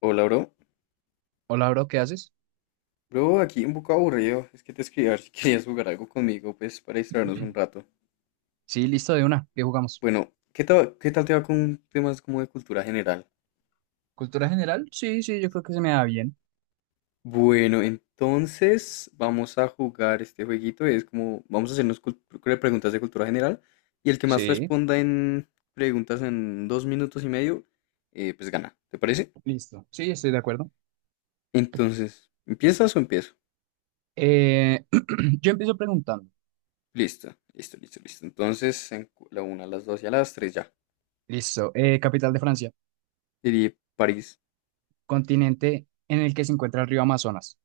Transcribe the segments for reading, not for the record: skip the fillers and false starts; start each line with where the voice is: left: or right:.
left: Hola, bro.
right: Hola, bro, ¿qué haces?
left: Bro, aquí un poco aburrido. Es que te escribí a ver si querías jugar algo conmigo, pues, para distraernos un rato.
right: Sí, listo, de una. ¿Qué jugamos?
left: Bueno, ¿qué tal te va con temas como de cultura general?
right: ¿Cultura general? Sí, sí, yo creo que se me da bien.
left: Bueno, entonces vamos a jugar este jueguito. Es como, vamos a hacernos preguntas de cultura general. Y el que más
right: Sí,
left: responda en preguntas en 2 minutos y medio, pues gana. ¿Te parece?
right: listo. Sí, estoy de acuerdo.
left: Entonces, ¿empiezas o empiezo?
right: Eh, yo empiezo preguntando.
left: Listo, listo, listo, listo. Entonces, la una, a las dos y a las tres ya.
right: Listo. Capital de Francia.
left: Diría París.
right: Continente en el que se encuentra el río Amazonas.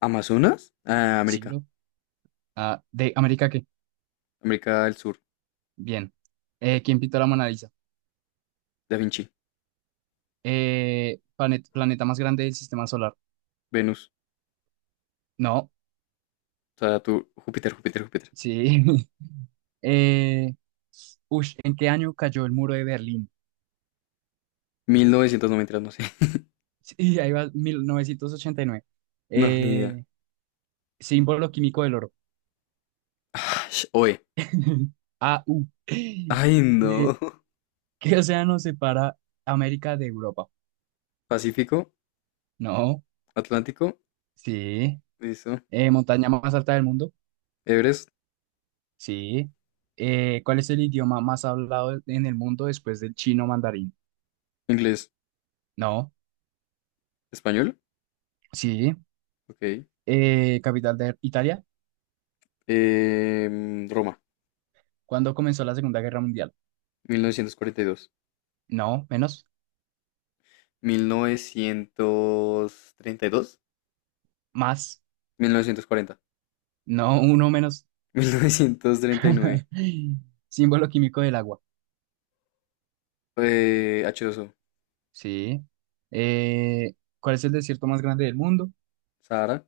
left: Amazonas, ah,
right: Sí,
left: América.
right: bro. Ah, ¿de América qué?
left: América del Sur.
right: Bien. ¿Quién pintó la Mona Lisa?
left: Da Vinci.
right: Planeta más grande del sistema solar.
left: Venus,
right: No.
left: Saturno, Júpiter, Júpiter, Júpiter.
right: Sí. Eh, Ush, ¿en qué año cayó el muro de Berlín?
left: 1993, no sé.
right: Sí, ahí va, 1989.
left: No, ni idea.
right: Eh, Símbolo químico del oro.
left: Ash, Oe.
right: AU.
left: Ay,
right: Eh,
left: no.
right: ¿Qué océano separa América de Europa?
left: Pacífico.
right: No,
left: Atlántico,
right: sí.
left: listo.
right: ¿Montaña más alta del mundo?
left: Everest.
right: Sí. ¿Cuál es el idioma más hablado en el mundo después del chino mandarín?
left: Inglés,
right: No,
left: español,
right: sí.
left: ok.
right: ¿Capital de Italia?
left: Roma.
right: ¿Cuándo comenzó la Segunda Guerra Mundial?
left: 1942.
right: No, menos,
left: 1932,
right: más.
left: 1940,
right: No, uno menos.
left: 1939.
right: Símbolo químico del agua.
left: H2O.
right: Sí. Eh, ¿Cuál es el desierto más grande del mundo?
left: Sahara.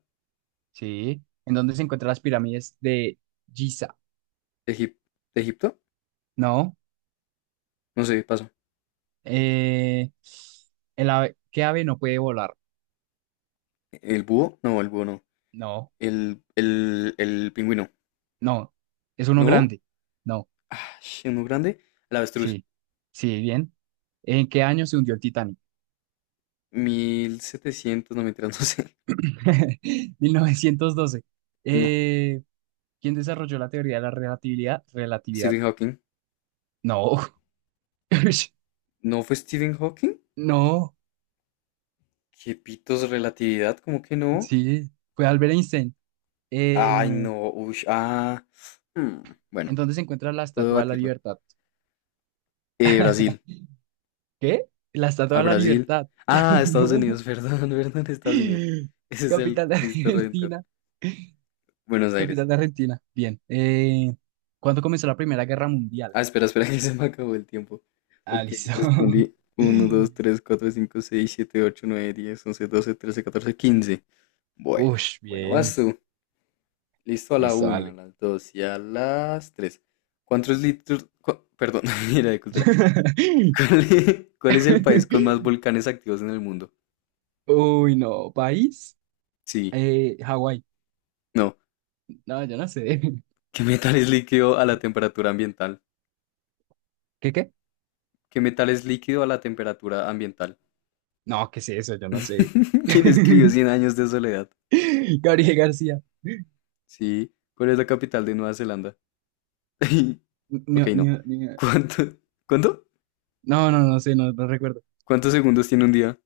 right: Sí. ¿En dónde se encuentran las pirámides de Giza?
left: Egip- Egipto,
right: No.
left: no sé, paso.
right: Eh, ¿Qué ave no puede volar?
left: ¿El búho? No, el búho no.
right: No.
left: El pingüino.
right: No. ¿Es uno
left: ¿No?
right: grande? No.
left: Ah, uno grande. El avestruz.
right: Sí. Sí, bien. ¿En qué año se hundió el Titanic?
left: 1700, no me no sé.
right: 1912.
left: No.
right: Eh, ¿Quién desarrolló la teoría de la relatividad? Relatividad.
left: Stephen Hawking.
right: No.
left: ¿No fue Stephen Hawking?
right: No.
left: ¿Qué pitos relatividad? ¿Cómo que no?
right: Sí. Fue Albert Einstein.
left: Ay,
right: Eh,
left: no. Ush, ah. Mm, bueno,
right: ¿En dónde se encuentra la
left: puedo
right: Estatua de la
left: debatirlo.
right: Libertad?
left: Brasil.
right: ¿Qué? La Estatua
left: Al
right: de la
left: Brasil.
right: Libertad.
left: Ah, Estados
right: No.
left: Unidos, perdón, perdón, Estados Unidos. Ese es el
right: Capital de
left: Cristo Redentor.
right: Argentina.
left: Buenos Aires.
right: Capital de Argentina. Bien. ¿Cuándo comenzó la Primera Guerra Mundial?
left: Ah, espera, espera, que se me acabó el tiempo.
right: Ah,
left: Ok,
right: listo.
left: respondí uno, 2, 3, 4, 5, 6, 7, 8, 9, 10, 11, 12, 13, 14, 15. Bueno,
right: Ush,
left: bueno, vas
right: bien.
left: tú. Listo a la
right: Listo,
left: una, a
right: dale.
left: las 2 y a las 3. ¿Cuántos litros? Perdón, mira de cultura. ¿Cuál es el país con más volcanes activos en el mundo?
right: Uy, no. ¿País?
left: Sí,
right: Hawái.
left: no.
right: No, yo no sé.
left: ¿Qué metal es líquido a la temperatura ambiental?
right: ¿Qué, qué?
left: ¿Qué metal es líquido a la temperatura ambiental?
right: No, ¿qué es eso? Yo no sé.
left: ¿Quién escribió Cien años de soledad?
right: Gabriel García.
left: Sí. ¿Cuál es la capital de Nueva Zelanda? Ok,
right: Ni-
left: no.
right: ni- ni-
left: ¿Cuánto? ¿Cuánto?
right: No, no, no sé, no, no recuerdo.
left: ¿Cuántos segundos tiene un día?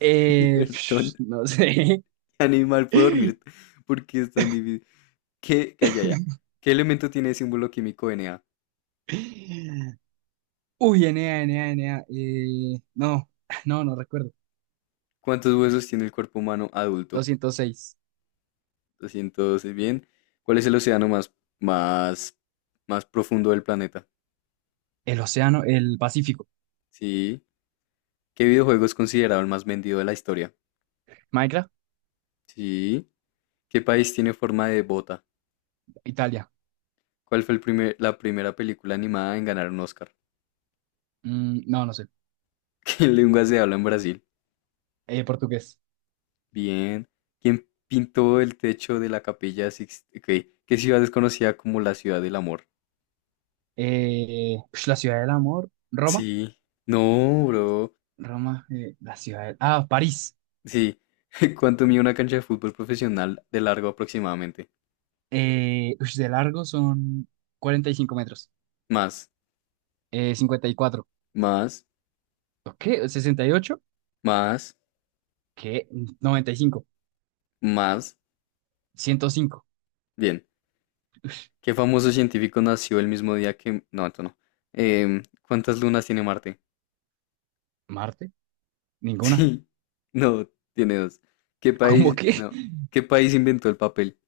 right: Eh,
left: Perdón.
right: no sé.
left: Animal puede dormir. ¿Por qué es tan difícil? ¿Qué? Calla ya. ¿Qué elemento tiene el símbolo químico Na?
right: Uy, Enea, Enea, Enea. No, no, no recuerdo.
left: ¿Cuántos huesos tiene el cuerpo humano adulto?
right: Doscientos seis.
left: 212. Bien. ¿Cuál es el océano más, más profundo del planeta?
right: El océano, el Pacífico.
left: Sí. ¿Qué videojuego es considerado el más vendido de la historia?
right: Minecraft.
left: Sí. ¿Qué país tiene forma de bota?
right: Italia.
left: ¿Cuál fue la primera película animada en ganar un Oscar?
right: No, no sé.
left: ¿Qué lengua se habla en Brasil?
right: Portugués.
left: Bien. ¿Quién pintó el techo de la capilla Sixt-? Ok. ¿Qué ciudad es conocida como la ciudad del amor?
right: Eh, la ciudad del amor. Roma.
left: Sí. No, bro.
right: Roma, Ah, París.
left: Sí. ¿Cuánto mide una cancha de fútbol profesional de largo aproximadamente?
right: Ush, de largo son 45 metros.
left: Más,
right: 54.
left: más,
right: ¿Qué? 68.
left: más,
right: ¿Qué? 95.
left: más.
right: 105.
left: Bien. ¿Qué famoso científico nació el mismo día que... No, esto no. ¿Cuántas lunas tiene Marte?
right: Marte, ninguna.
left: Sí, no, tiene dos. ¿Qué
right: ¿Cómo
left: país,
right: que?
left: no, qué país inventó el papel?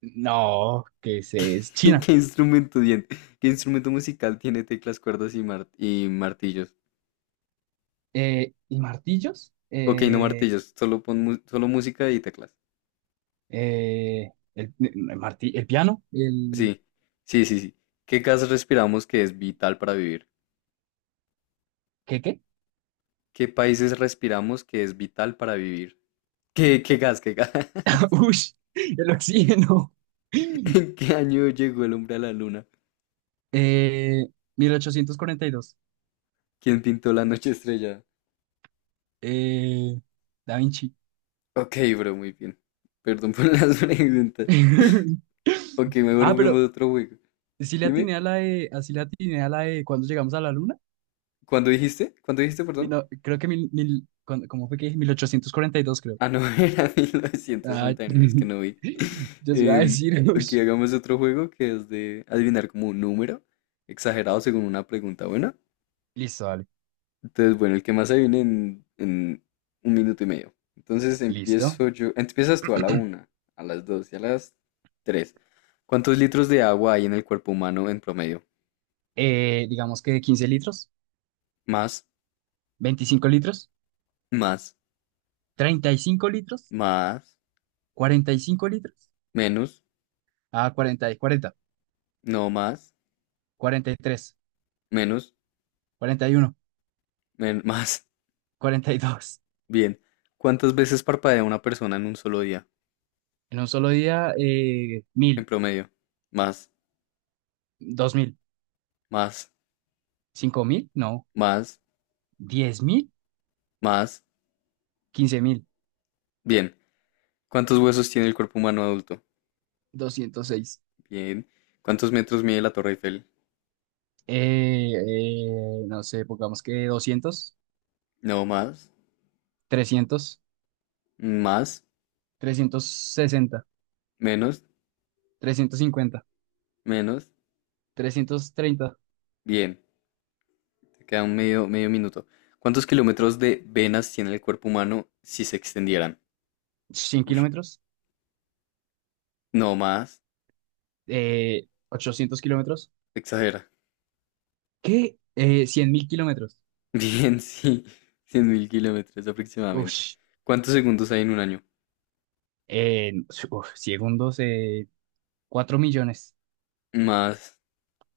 right: No, que es China.
left: ¿Qué instrumento dien- qué instrumento musical tiene teclas, cuerdas y martillos?
right: ¿Y martillos?
left: Ok, no martillos, solo pon solo música y teclas.
right: Eh, el, el el piano, el.
left: Sí, sí, sí, sí. ¿Qué gas respiramos que es vital para vivir?
right: ¿Qué?
left: ¿Qué países respiramos que es vital para vivir? ¿Qué gas, qué gas?
right: Ush, el oxígeno.
left: ¿En qué año llegó el hombre a la luna?
right: Eh, 1842.
left: ¿Quién pintó la noche estrellada?
right: Eh, Da Vinci.
left: Ok, bro, muy bien. Perdón por las preguntas. Ok, mejor
right: Ah,
left: juguemos
right: pero
left: otro juego.
right: sí le
left: Dime,
right: atiné a la de, así le atiné a la de cuando llegamos a la luna.
left: ¿cuándo dijiste? ¿Cuándo dijiste,
right: Mil
left: perdón?
right: no- Creo que ¿cómo fue que dije? 1842, creo.
left: Ah, no, era mil novecientos
right: Ah,
left: sesenta y nueve es que no vi.
right: yo sí iba a
left: Em,
right: decir,
left: ok,
right: ush.
left: hagamos otro juego que es de adivinar como un número exagerado según una pregunta buena.
right: Listo, vale,
left: Entonces, bueno, el que más adivine en 1 minuto y medio. Entonces
right: listo.
left: empiezo yo. Empiezas tú a la una, a las dos y a las tres. ¿Cuántos litros de agua hay en el cuerpo humano en promedio?
right: Digamos que 15 litros.
left: Más,
right: 25 litros.
left: más,
right: 35 litros.
left: más,
right: 45 litros.
left: menos,
right: Ah, cuarenta, y cuarenta.
left: no más.
right: 43.
left: Menos,
right: 41.
left: más,
right: 42.
left: bien. ¿Cuántas veces parpadea una persona en un solo día?
right: En un solo día,
left: En
right: 1000.
left: promedio. Más,
right: 2000.
left: más,
right: 5000, no.
left: más,
right: 10.000.
left: más.
right: 15.000.
left: Bien. ¿Cuántos huesos tiene el cuerpo humano adulto?
right: 206.
left: Bien. ¿Cuántos metros mide la Torre Eiffel?
right: Eh, no sé, pongamos que 200.
left: No, más,
right: 300.
left: más,
right: 360.
left: menos,
right: 350.
left: menos.
right: 330.
left: Bien. Te queda un medio, medio minuto. ¿Cuántos kilómetros de venas tiene el cuerpo humano si se extendieran?
right: cien
left: Ush.
right: kilómetros,
left: No más.
right: 800 kilómetros.
left: Exagera.
right: ¿Qué? 100.000 kilómetros.
left: Bien, sí, 100.000 kilómetros aproximadamente.
right: Ush,
left: ¿Cuántos segundos hay en un año?
right: eh, uf, segundos, 4 millones.
left: Más,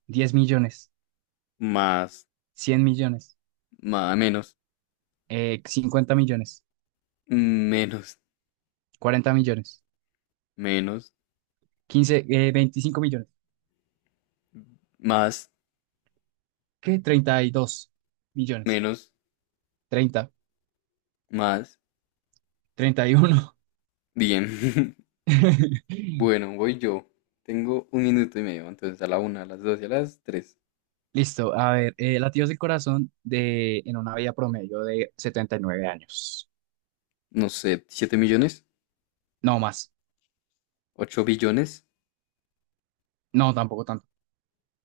right: 10 millones.
left: más,
right: 100 millones.
left: más, menos,
right: 50 millones.
left: menos,
right: 40 millones.
left: menos,
right: Quince, 25 millones.
left: más,
right: ¿Qué? 32 millones.
left: menos,
right: 30.
left: más.
right: 31.
left: Bien. Bueno, voy yo. Tengo 1 minuto y medio, entonces a la una, a las dos y a las tres.
right: Listo, a ver, latidos del corazón en una vida promedio de 79 años.
left: No sé, siete millones,
right: No más.
left: ocho billones,
right: No, tampoco.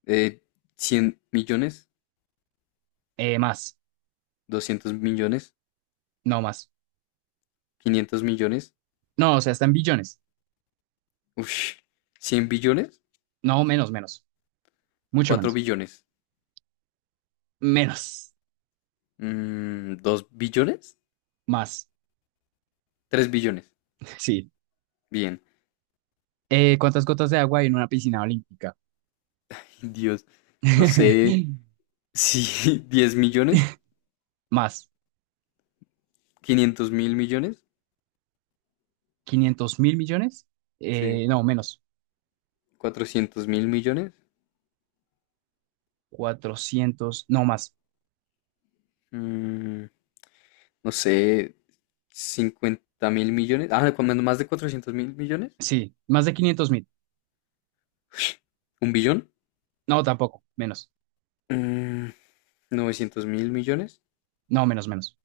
left: eh, 100 millones,
right: Más,
left: 200 millones,
right: no más.
left: 500 millones,
right: No, o sea, está en billones.
left: uff, 100 billones,
right: No, menos, menos. Mucho
left: 4
right: menos.
left: billones.
right: Menos.
left: ¿Dos billones?
right: Más.
left: Tres billones.
right: Sí.
left: Bien.
right: ¿Cuántas gotas de agua hay en una piscina olímpica?
left: Dios. No sé si 10 millones,
right: Más.
left: 500 mil millones,
right: ¿500.000 millones?
left: sí,
right: No, menos.
left: cuatrocientos mil millones,
right: 400. No, más.
left: mm, no sé, cincuenta mil millones, ah, cuando más de 400 mil millones,
right: Sí, más de 500.000.
left: un billón,
right: No, tampoco. Menos.
left: mm, 900 mil millones,
right: No, menos, menos.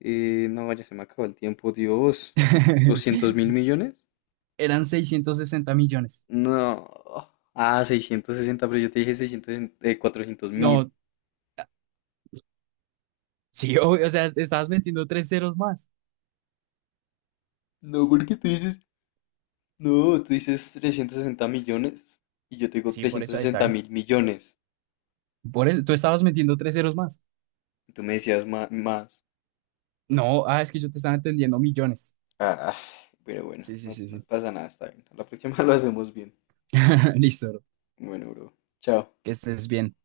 left: no vaya, se me acabó el tiempo, Dios, 200 mil millones,
right: Eran 660 millones.
left: no, ah, 660, pero yo te dije 600, 400 mil.
right: No, sí, obvio, o sea, estabas metiendo tres ceros más.
left: No, porque tú dices, no, tú dices 360 millones y yo te digo
right: Sí, por
left: trescientos
right: eso ahí
left: sesenta
right: saben.
left: mil millones.
right: Por eso, tú estabas metiendo tres ceros más.
left: Y tú me decías más.
right: No, ah, es que yo te estaba entendiendo millones.
left: Ah, ah, pero bueno,
right: Sí, sí,
left: no,
right: sí,
left: no
right: sí.
left: pasa nada, está bien. A la próxima lo hacemos bien.
right: Listo, bro.
left: Bueno, bro. Chao.
right: Que estés bien.